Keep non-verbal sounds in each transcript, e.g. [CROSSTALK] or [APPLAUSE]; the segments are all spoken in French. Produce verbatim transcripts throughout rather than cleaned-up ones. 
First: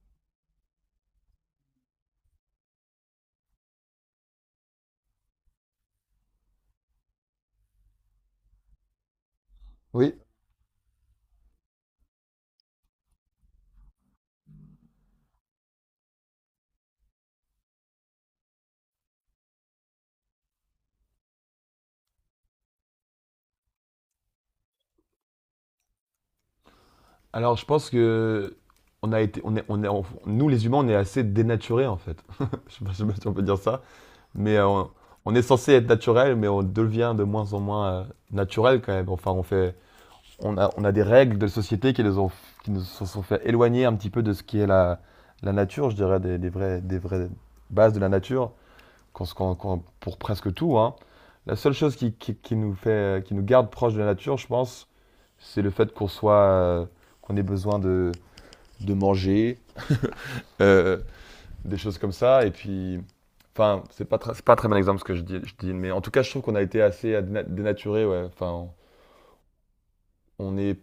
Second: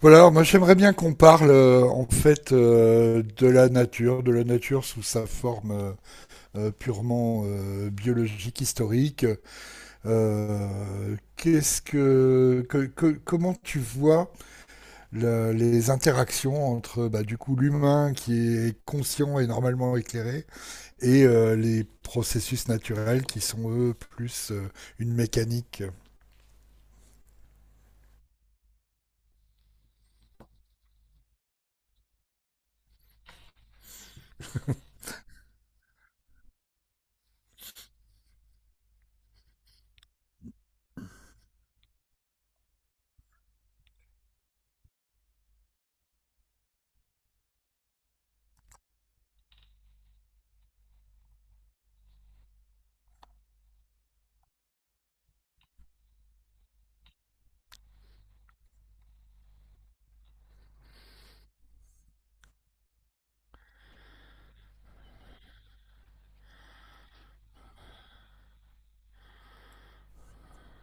Voilà, alors moi j'aimerais bien qu'on parle euh, en fait euh, de la nature, de la nature sous sa forme euh, euh, purement euh, biologique, historique. Oui. Euh, qu'est-ce que, que- que- comment tu vois la- les interactions entre bah, du coup l'humain qui est conscient et normalement éclairé et euh, les processus naturels qui sont eux plus euh, une mécanique. Alors, je pense que on a été, on est, on est, on- nous les humains, on est assez dénaturés en fait. [LAUGHS] Je sais pas, je sais pas si on peut dire ça, mais euh, on, on est censé être naturel, mais on devient de moins en moins euh, naturel quand même. Enfin, on fait, on a, on a des règles de société qui nous ont, qui nous se sont fait éloigner un petit peu de ce qui est la, la nature, je dirais, des, des vraies, des vraies bases de la nature, qu'on se- qu'on- qu'on- pour presque tout, hein. La seule chose qui, qui, qui nous fait, qui nous garde proche de la nature, je pense, c'est le fait qu'on soit, euh, qu'on ait besoin de, de manger, euh, des choses comme ça. Et puis, enfin, c'est pas, très- c'est pas un très bon exemple ce que je dis, je dis, mais en tout cas, je trouve qu'on a été assez à déna- dénaturé, ouais. Enfin, on est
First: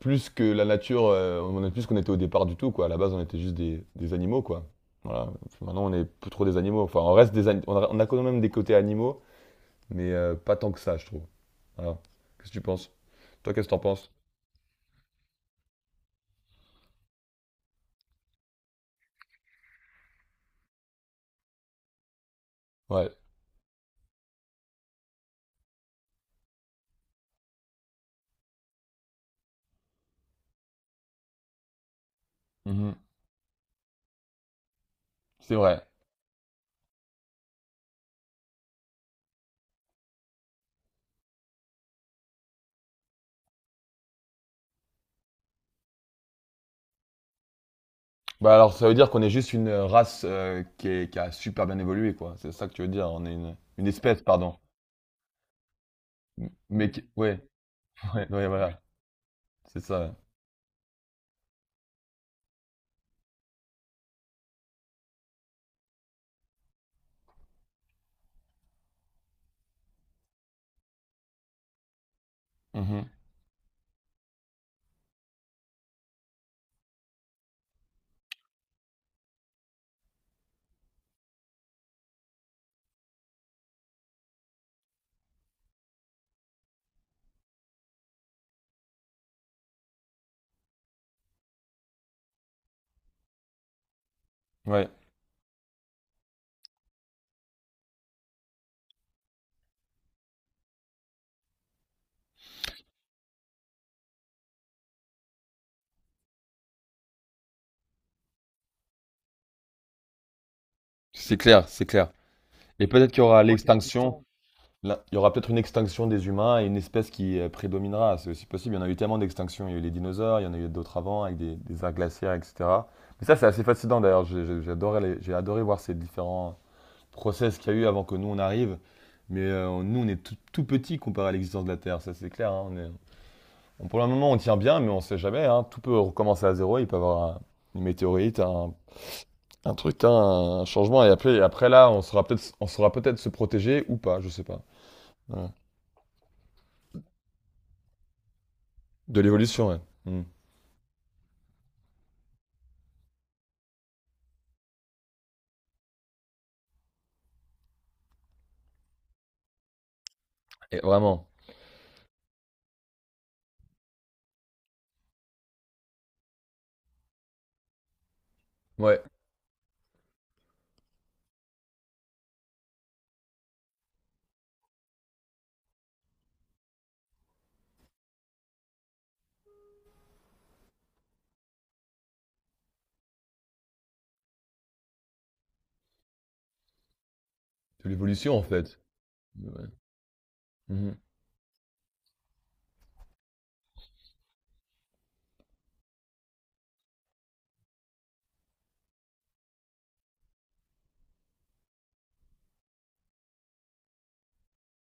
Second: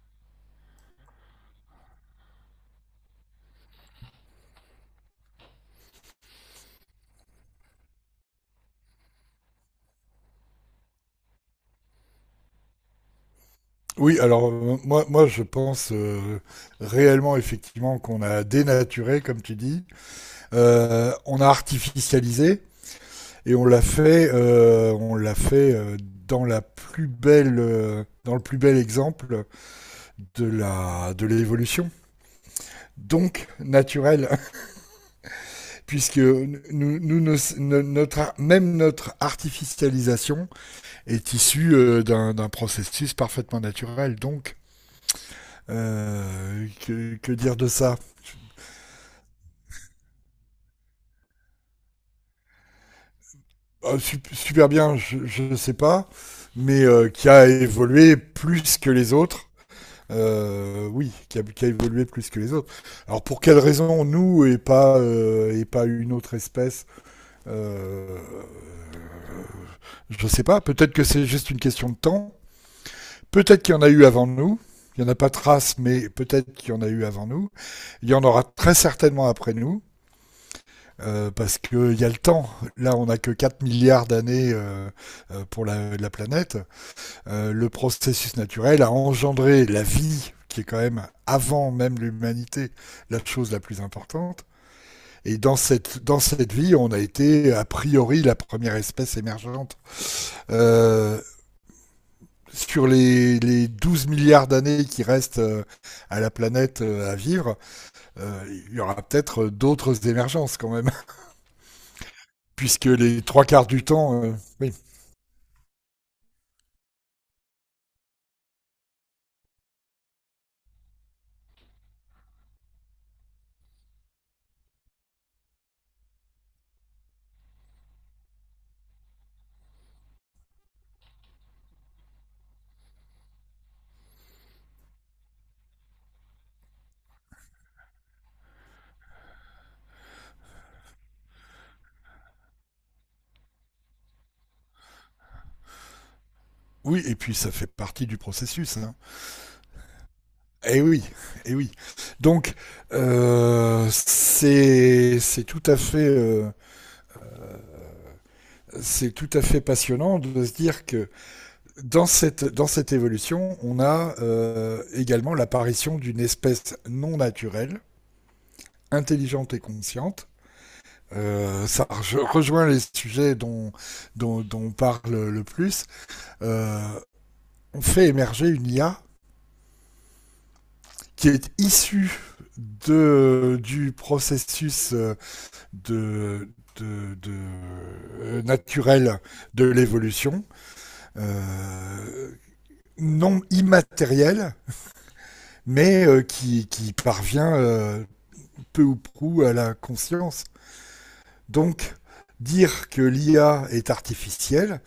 plus que la nature, euh, on est plus qu'on était au départ du tout, quoi. À la base, on était juste des, des animaux, quoi. Voilà. Puis maintenant, on est plus trop des animaux. Enfin, on reste des, ani- on a, on a quand même des côtés animaux, mais euh, pas tant que ça, je trouve. Voilà. Qu'est-ce que tu penses? Toi, qu'est-ce que t'en penses? Oui, alors euh, moi, moi je pense euh, réellement effectivement qu'on a dénaturé, comme tu dis. Euh, on a artificialisé Ouais. et on l'a fait, euh, on l'a fait euh, dans la plus belle, euh, dans le plus bel exemple de la, de l'évolution. Mhm. Donc naturel, C'est vrai. [LAUGHS] puisque nous, nous, nos- no- notre, ar- même notre artificialisation est issue euh, d'un, d'un processus parfaitement naturel. Donc euh, que, que dire de ça? Bah alors ça veut dire qu'on est juste une race euh, qui est- qui a super bien évolué, quoi. C'est ça que tu veux dire, on est une, une euh, espèce, sup- pardon. Super bien, je ne sais pas, M- mais Mais qui- euh, qui ouais, a [LAUGHS] évolué ouais, ouais, plus voilà, que les autres. c'est ça. Euh, oui, qui a, qui a évolué plus que les autres. Alors pour quelle raison nous et pas euh, et pas une autre espèce, euh, je sais pas. Peut-être que c'est juste une question de temps. Ouais. Mhm. Peut-être qu'il y en a eu avant nous. Il n'y en a pas trace, mais peut-être qu'il y en a eu avant nous. Il y en aura très certainement après nous, euh, parce qu'il y a le temps. Là, on n'a que quatre milliards d'années euh, euh, pour la, la planète. euh, le processus naturel a engendré la vie, qui est quand même, avant même l'humanité, la chose la plus importante. Ouais, Et dans cette, dans cette vie, on a été, a priori, la première espèce émergente. Euh, sur les, les douze milliards d'années qui restent euh, à la planète, euh, à vivre, euh, il y aura peut-être euh, d'autres émergences quand même, c'est clair, c'est clair. [LAUGHS] puisque Et peut-être les qu'il y aura trois quarts du l'extinction, temps, Euh, oui. là, il y aura peut-être une extinction des humains et une espèce qui euh, prédominera, c'est aussi possible. Il y en a eu tellement d'extinctions, il y a eu les dinosaures, il y en a eu d'autres avant avec des, des ères glaciaires, et cetera. Mais ça c'est assez fascinant d'ailleurs. J'ai- j'ai- j'adorais les- j'ai adoré voir ces différents process qu'il y a eu avant que nous on arrive. Mais euh, nous, on est tout, tout petit comparé à l'existence de la Terre, ça c'est clair, hein. On est- on- pour le moment, on tient bien, mais on ne sait jamais, hein. Tout peut recommencer à zéro. Il peut y avoir un- Une météorite, un, un truc, hein, un changement. Et après, et après là, on saura peut-être, on saura peut-être se protéger ou pas, je sais pas. Voilà. Oui, et puis ça fait partie du processus, hein. De l'évolution, ouais. Mm. Eh oui, eh oui. Donc, euh, c'est c'est tout à fait euh, c'est tout à fait passionnant de se Et dire que vraiment, dans cette dans cette évolution, on a euh, également l'apparition d'une espèce non naturelle, ouais, intelligente et consciente. Euh, ça re- rejoint les sujets dont dont, dont on parle le plus. Euh, on fait émerger une I A qui est issue de du processus euh, de, de, de de l'évolution en euh, fait. naturel de Ouais. l'évolution, Mhm. euh, non immatériel, mais euh, qui, qui parvient euh, peu ou prou à la conscience. Donc, dire que l'I A est artificielle,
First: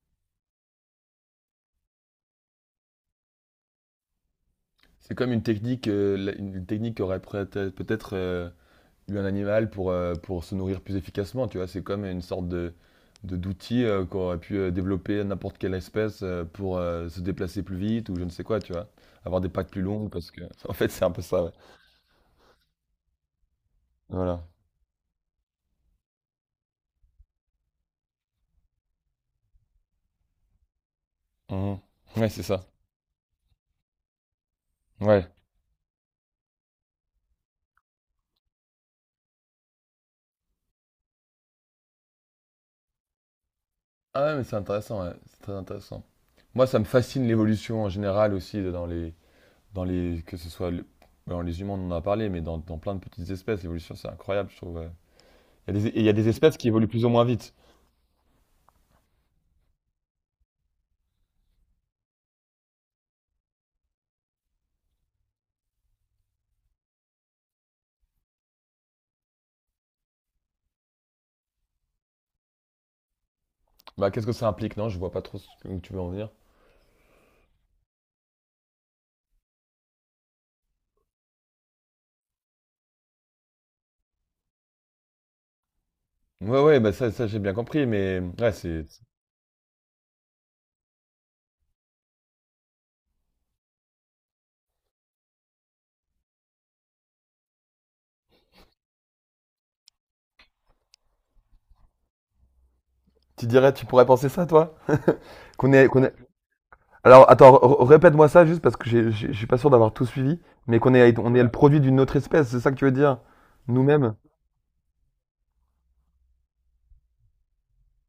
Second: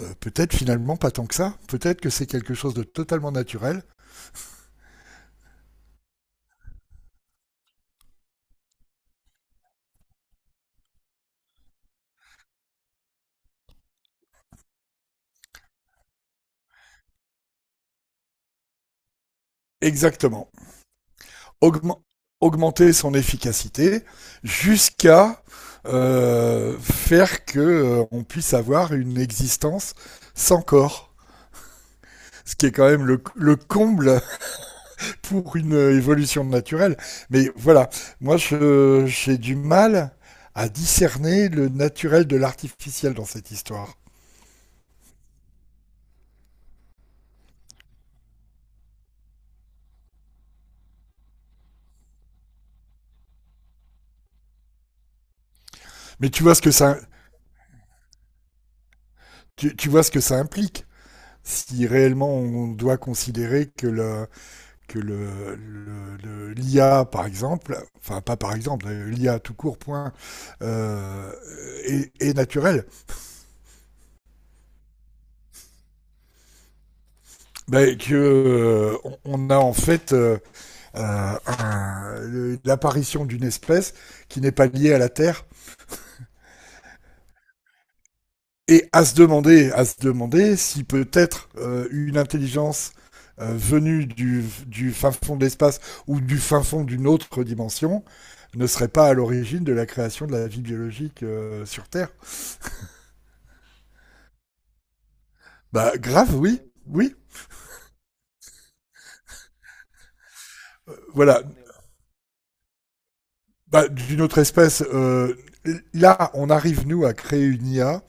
euh, peut-être finalement pas tant que ça, peut-être que c'est quelque chose de totalement naturel. C'est comme une technique, euh, la- une technique qui aurait peut-être peut-être, euh, eu un animal pour, euh, pour se nourrir plus efficacement, tu vois. C'est comme une sorte de, de- d'outil euh, qu'aurait pu euh, développer n'importe quelle espèce euh, pour euh, se déplacer plus vite ou je ne sais quoi, tu vois. Avoir des pattes plus longues parce que... Exactement. [LAUGHS] En fait, c'est un peu ça, ouais. augment- augmenter son efficacité Voilà. jusqu'à euh, faire que euh, on puisse avoir une existence sans corps. Mhm. Ouais, c'est Ce ça. qui est quand même le, le comble [LAUGHS] Ouais. pour une euh, évolution naturelle. Mais voilà, moi je- j'ai du mal à discerner le naturel de l'artificiel dans cette histoire. Ah ouais, mais c'est intéressant, ouais. C'est très intéressant. Moi, ça me fascine l'évolution en général aussi dans les... Dans les que ce soit... le- Dans les humains, on en a parlé, mais dans, dans plein de petites espèces, l'évolution, c'est incroyable, je trouve, ouais. Il y a des, et il y a des Mais tu vois espèces ce qui que évoluent ça, plus ou moins vite. tu, tu vois ce que ça implique, si réellement on doit considérer que le, que le, l'I A, par exemple, enfin pas par exemple, l'I A tout court point euh, est, est, naturel. Bah, qu'est-ce que ça implique, non? Je vois pas trop ce que tu veux en venir. Ben, que euh, on a en fait euh, un, le, l'apparition d'une espèce qui n'est pas liée à la Terre, Ouais, ouais, bah ça, ça j'ai bien compris, mais ouais, c'est. et à se demander, à se demander si peut-être euh, une intelligence euh, venue du, du fin fond de l'espace ou du fin fond d'une autre dimension ne serait pas à l'origine de la création de la vie biologique euh, sur Terre. Tu dirais, tu pourrais penser ça, toi? Qu'on est, Bah qu'on est... grave, oui, oui. Alors, attends, r- répète-moi ça juste parce que j'ai- j'ai- je suis pas sûr d'avoir tout suivi, mais qu'on est, on est Voilà. le produit d'une autre espèce, c'est ça que tu veux dire? Bah, Nous-mêmes? d'une autre espèce, euh, là, on arrive nous à créer une I A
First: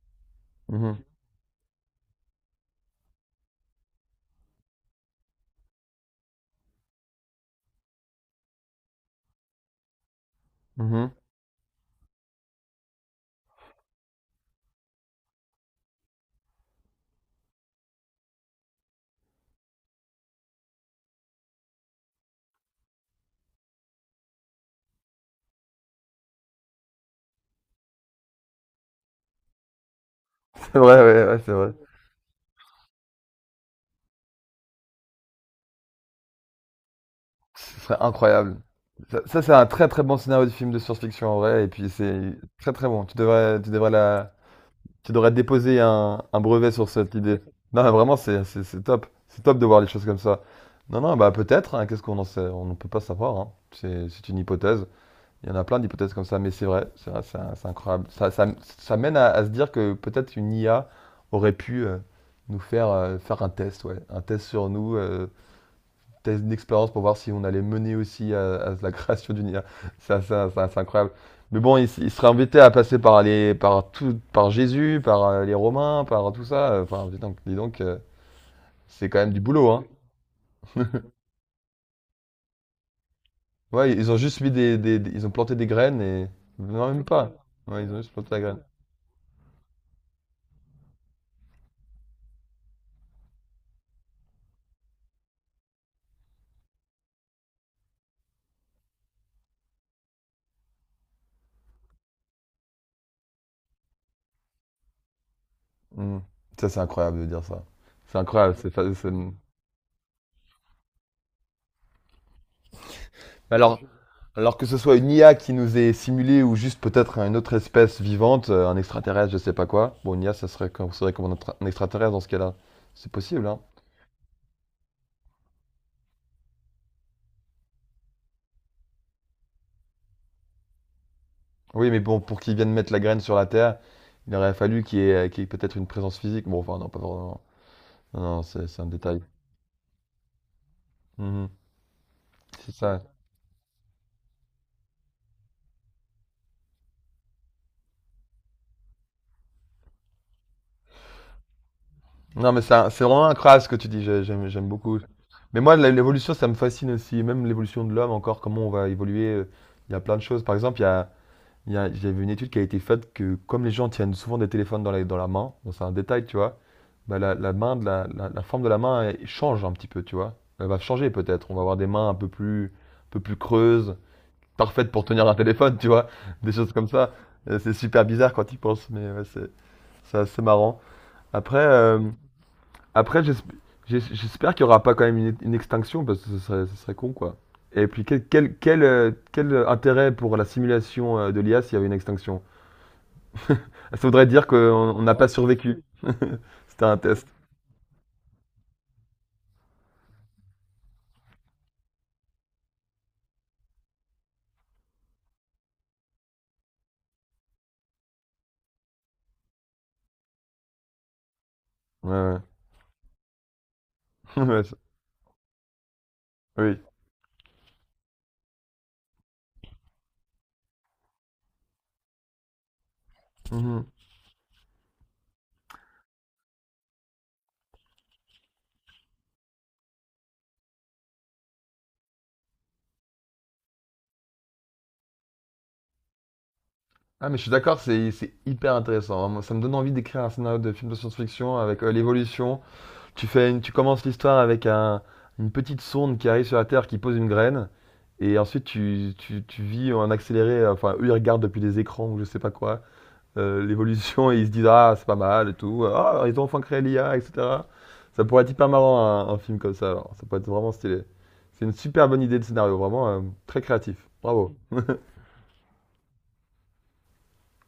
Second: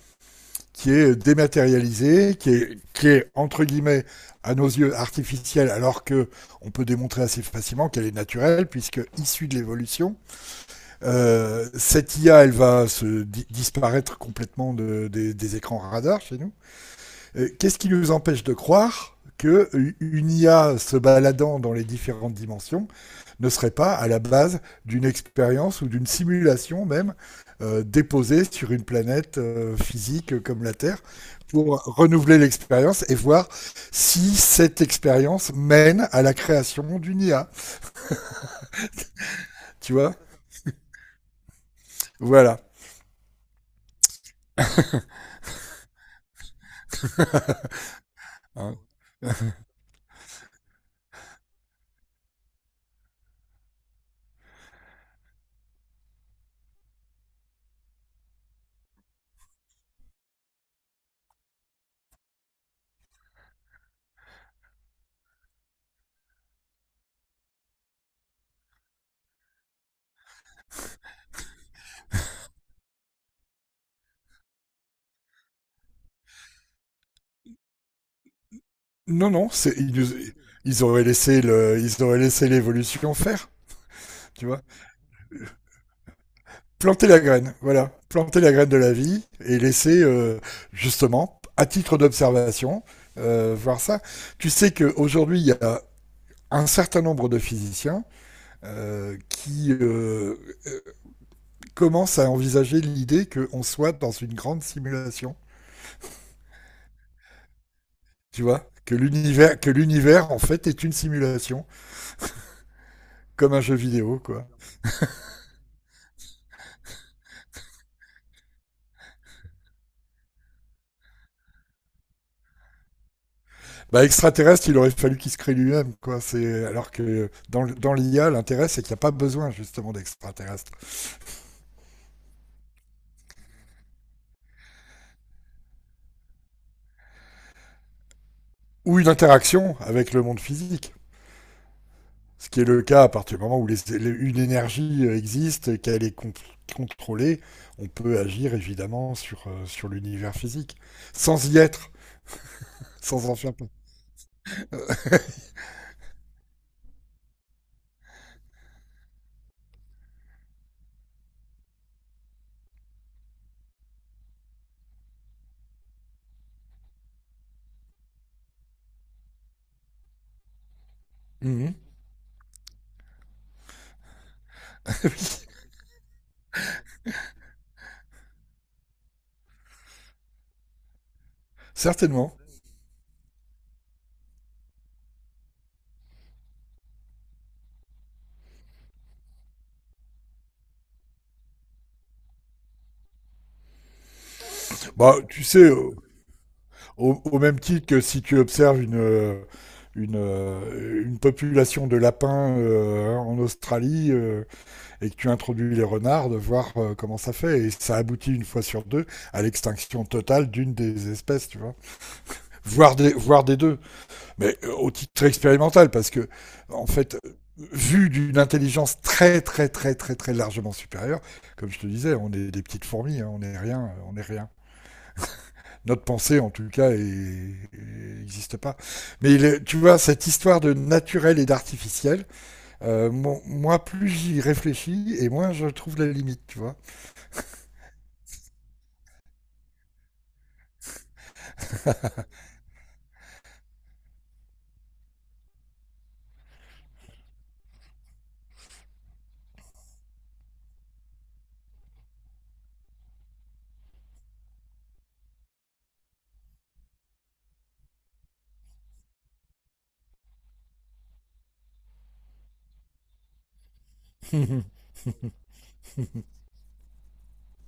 qui Mhm, est dématérialisée, qui est, qui est entre guillemets à nos yeux artificielle, alors que on peut démontrer assez facilement qu'elle est naturelle puisque issue de l'évolution. mhm. Euh, cette I A, elle va se di- disparaître complètement de- des- des écrans radars chez nous. Euh, Qu'est-ce qui nous empêche de croire que une I A se baladant dans les différentes dimensions ne serait pas à la base d'une expérience ou d'une simulation même, euh, déposée sur une planète, euh, physique comme [LAUGHS] la C'est Terre, vrai, ouais, ouais, c'est vrai. pour renouveler l'expérience et voir si cette expérience mène à la création d'une I A. Ce serait incroyable. Ça, ça, c'est un très Tu très vois. bon scénario de film de science-fiction en vrai, et puis c'est Voilà. très très bon. Tu devrais, tu devrais la, tu devrais déposer un, un brevet sur cette idée. Non, mais vraiment, c'est c'est- Hein. c'est top. C'est top de voir les choses comme ça. Non, non, bah peut-être, hein. Qu'est-ce qu'on en sait? On ne peut pas savoir, hein. C'est c'est une hypothèse. Il y en a plein d'hypothèses comme ça, mais c'est vrai. C'est vrai, c'est c'est incroyable. Ça, ça, ça mène à, à se dire que peut-être une I A aurait pu euh, nous faire, euh, faire un test, ouais. Un test sur nous, euh, test d'expérience pour voir si on allait mener aussi à, à la [LAUGHS] création d'une I A. Ça, ça, ça, c'est incroyable. Mais bon, il, s- il serait embêté à passer par les, par tout, par Jésus, par euh, les Romains, par tout ça. Enfin, dis donc, dis donc, euh, c'est quand Non, même du non, boulot, c'est, hein. ils auraient laissé le, ils auraient laissé l'évolution faire. Ouais, ils ont juste Tu mis vois, des, des- des- ils ont planté des graines et non, même planter la pas. graine, Ouais, ils voilà, ont juste planté la planter la graine. graine de la vie, et laisser euh, justement, à titre d'observation, euh, voir ça. Tu sais qu'aujourd'hui, il y a un certain nombre de physiciens euh, qui euh, euh, commencent à envisager l'idée qu'on soit dans une grande simulation, Hmm. Ça, c'est incroyable de dire ça. C'est tu incroyable. vois C'est, fa- que c'est- l'univers, que l'univers en fait est une simulation, comme un jeu Alors, vidéo, quoi. Alors que ce soit une I A qui nous est simulée ou juste peut-être une autre espèce vivante, euh, un extraterrestre, je sais pas quoi. Bon, une I A, ça serait considéré comme un, extra- un extraterrestre dans ce cas-là. C'est possible, hein. Bah, extraterrestre, il aurait fallu qu'il se crée lui-même, quoi. C'est alors que dans, dans l'I A, l'intérêt c'est qu'il n'y a pas besoin justement d'extraterrestre. Oui, mais bon, pour qu'il vienne mettre la graine sur la Terre, il aurait fallu qu'il y ait, qu'il y ait peut-être une présence physique. Bon, enfin, non, pas vraiment. Non, non, c'est c'est un Ou une détail. interaction avec le monde physique. Mhm, Ce qui est c'est le ça. cas à partir du moment où les, les, une énergie euh, existe, qu'elle est con, contrôlée, on peut agir évidemment sur, euh, sur l'univers physique, sans y être, Non, mais c'est un- c'est vraiment sans en faire incroyable pas. ce que tu dis, j'ai- j'aime j'aime beaucoup. Mais moi, la- l'évolution, ça me fascine aussi. Même l'évolution de l'homme, encore, comment on va évoluer, euh. Il y a plein de choses. Par exemple, il y a. Il y a- J'ai vu une étude qui a été faite que comme les gens tiennent souvent des téléphones dans la, dans la main, bon, c'est un détail, tu vois, bah, la, la main de la, la- la forme de la main elle change un petit peu, tu vois. Elle va changer peut-être. On va Mm. avoir des [LAUGHS] mains un peu plus, un peu plus creuses, parfaites pour tenir un téléphone, tu vois. [LAUGHS] Des choses comme ça. Euh, C'est super bizarre quand tu y penses, mais ouais, c'est c'est assez marrant. Après, euh, Certainement. après j'esp- j'es- j'espère qu'il n'y aura pas quand même une, une extinction parce que ce serait, ce serait con, quoi. Et puis quel, quel, quel, euh, quel intérêt pour la simulation euh, de l'I A s'il y avait une extinction? Ça voudrait dire qu'on n'a Bah, pas tu sais, survécu. au, C'était un test. au, même titre que si tu observes une, euh, une, euh, une population de lapins euh, en Australie, euh, et que tu introduis les renards, de voir euh, comment ça fait. Et ça aboutit une fois sur deux à l'extinction totale d'une des espèces, tu vois. Ouais, ouais. Voire des, voire des deux, [LAUGHS] mais Ouais, euh, ça- au titre expérimental, parce que, Oui. en fait, vu d'une intelligence très, très, très, très, très largement supérieure, comme je te disais, on est des petites fourmis, hein, on n'est rien, Mhm. euh, on est rien. Notre pensée, en tout cas, n'existe pas. Mais le- tu vois, cette histoire de naturel et d'artificiel, euh, mon- moi, plus j'y réfléchis, et moins je trouve la limite, tu vois. Ah, mais je suis d'accord, c'est c'est hyper intéressant, hein. Moi, ça me donne envie d'écrire un scénario de film de science-fiction avec euh, l'évolution. Tu fais une- tu commences l'histoire avec un- une petite sonde qui arrive sur la Terre, qui pose une graine, et ensuite tu, tu- tu vis en accéléré. euh, Enfin, eux, ils regardent depuis des écrans ou je sais pas quoi. Euh, l'évolution et ils se disent ah c'est pas mal et tout, ah ils ont enfin créé l'I A, et cetera. Ça pourrait être hyper marrant un, un film comme ça, alors. Ça pourrait être vraiment stylé. C'est une super bonne idée de scénario, vraiment euh, très créatif. Bravo.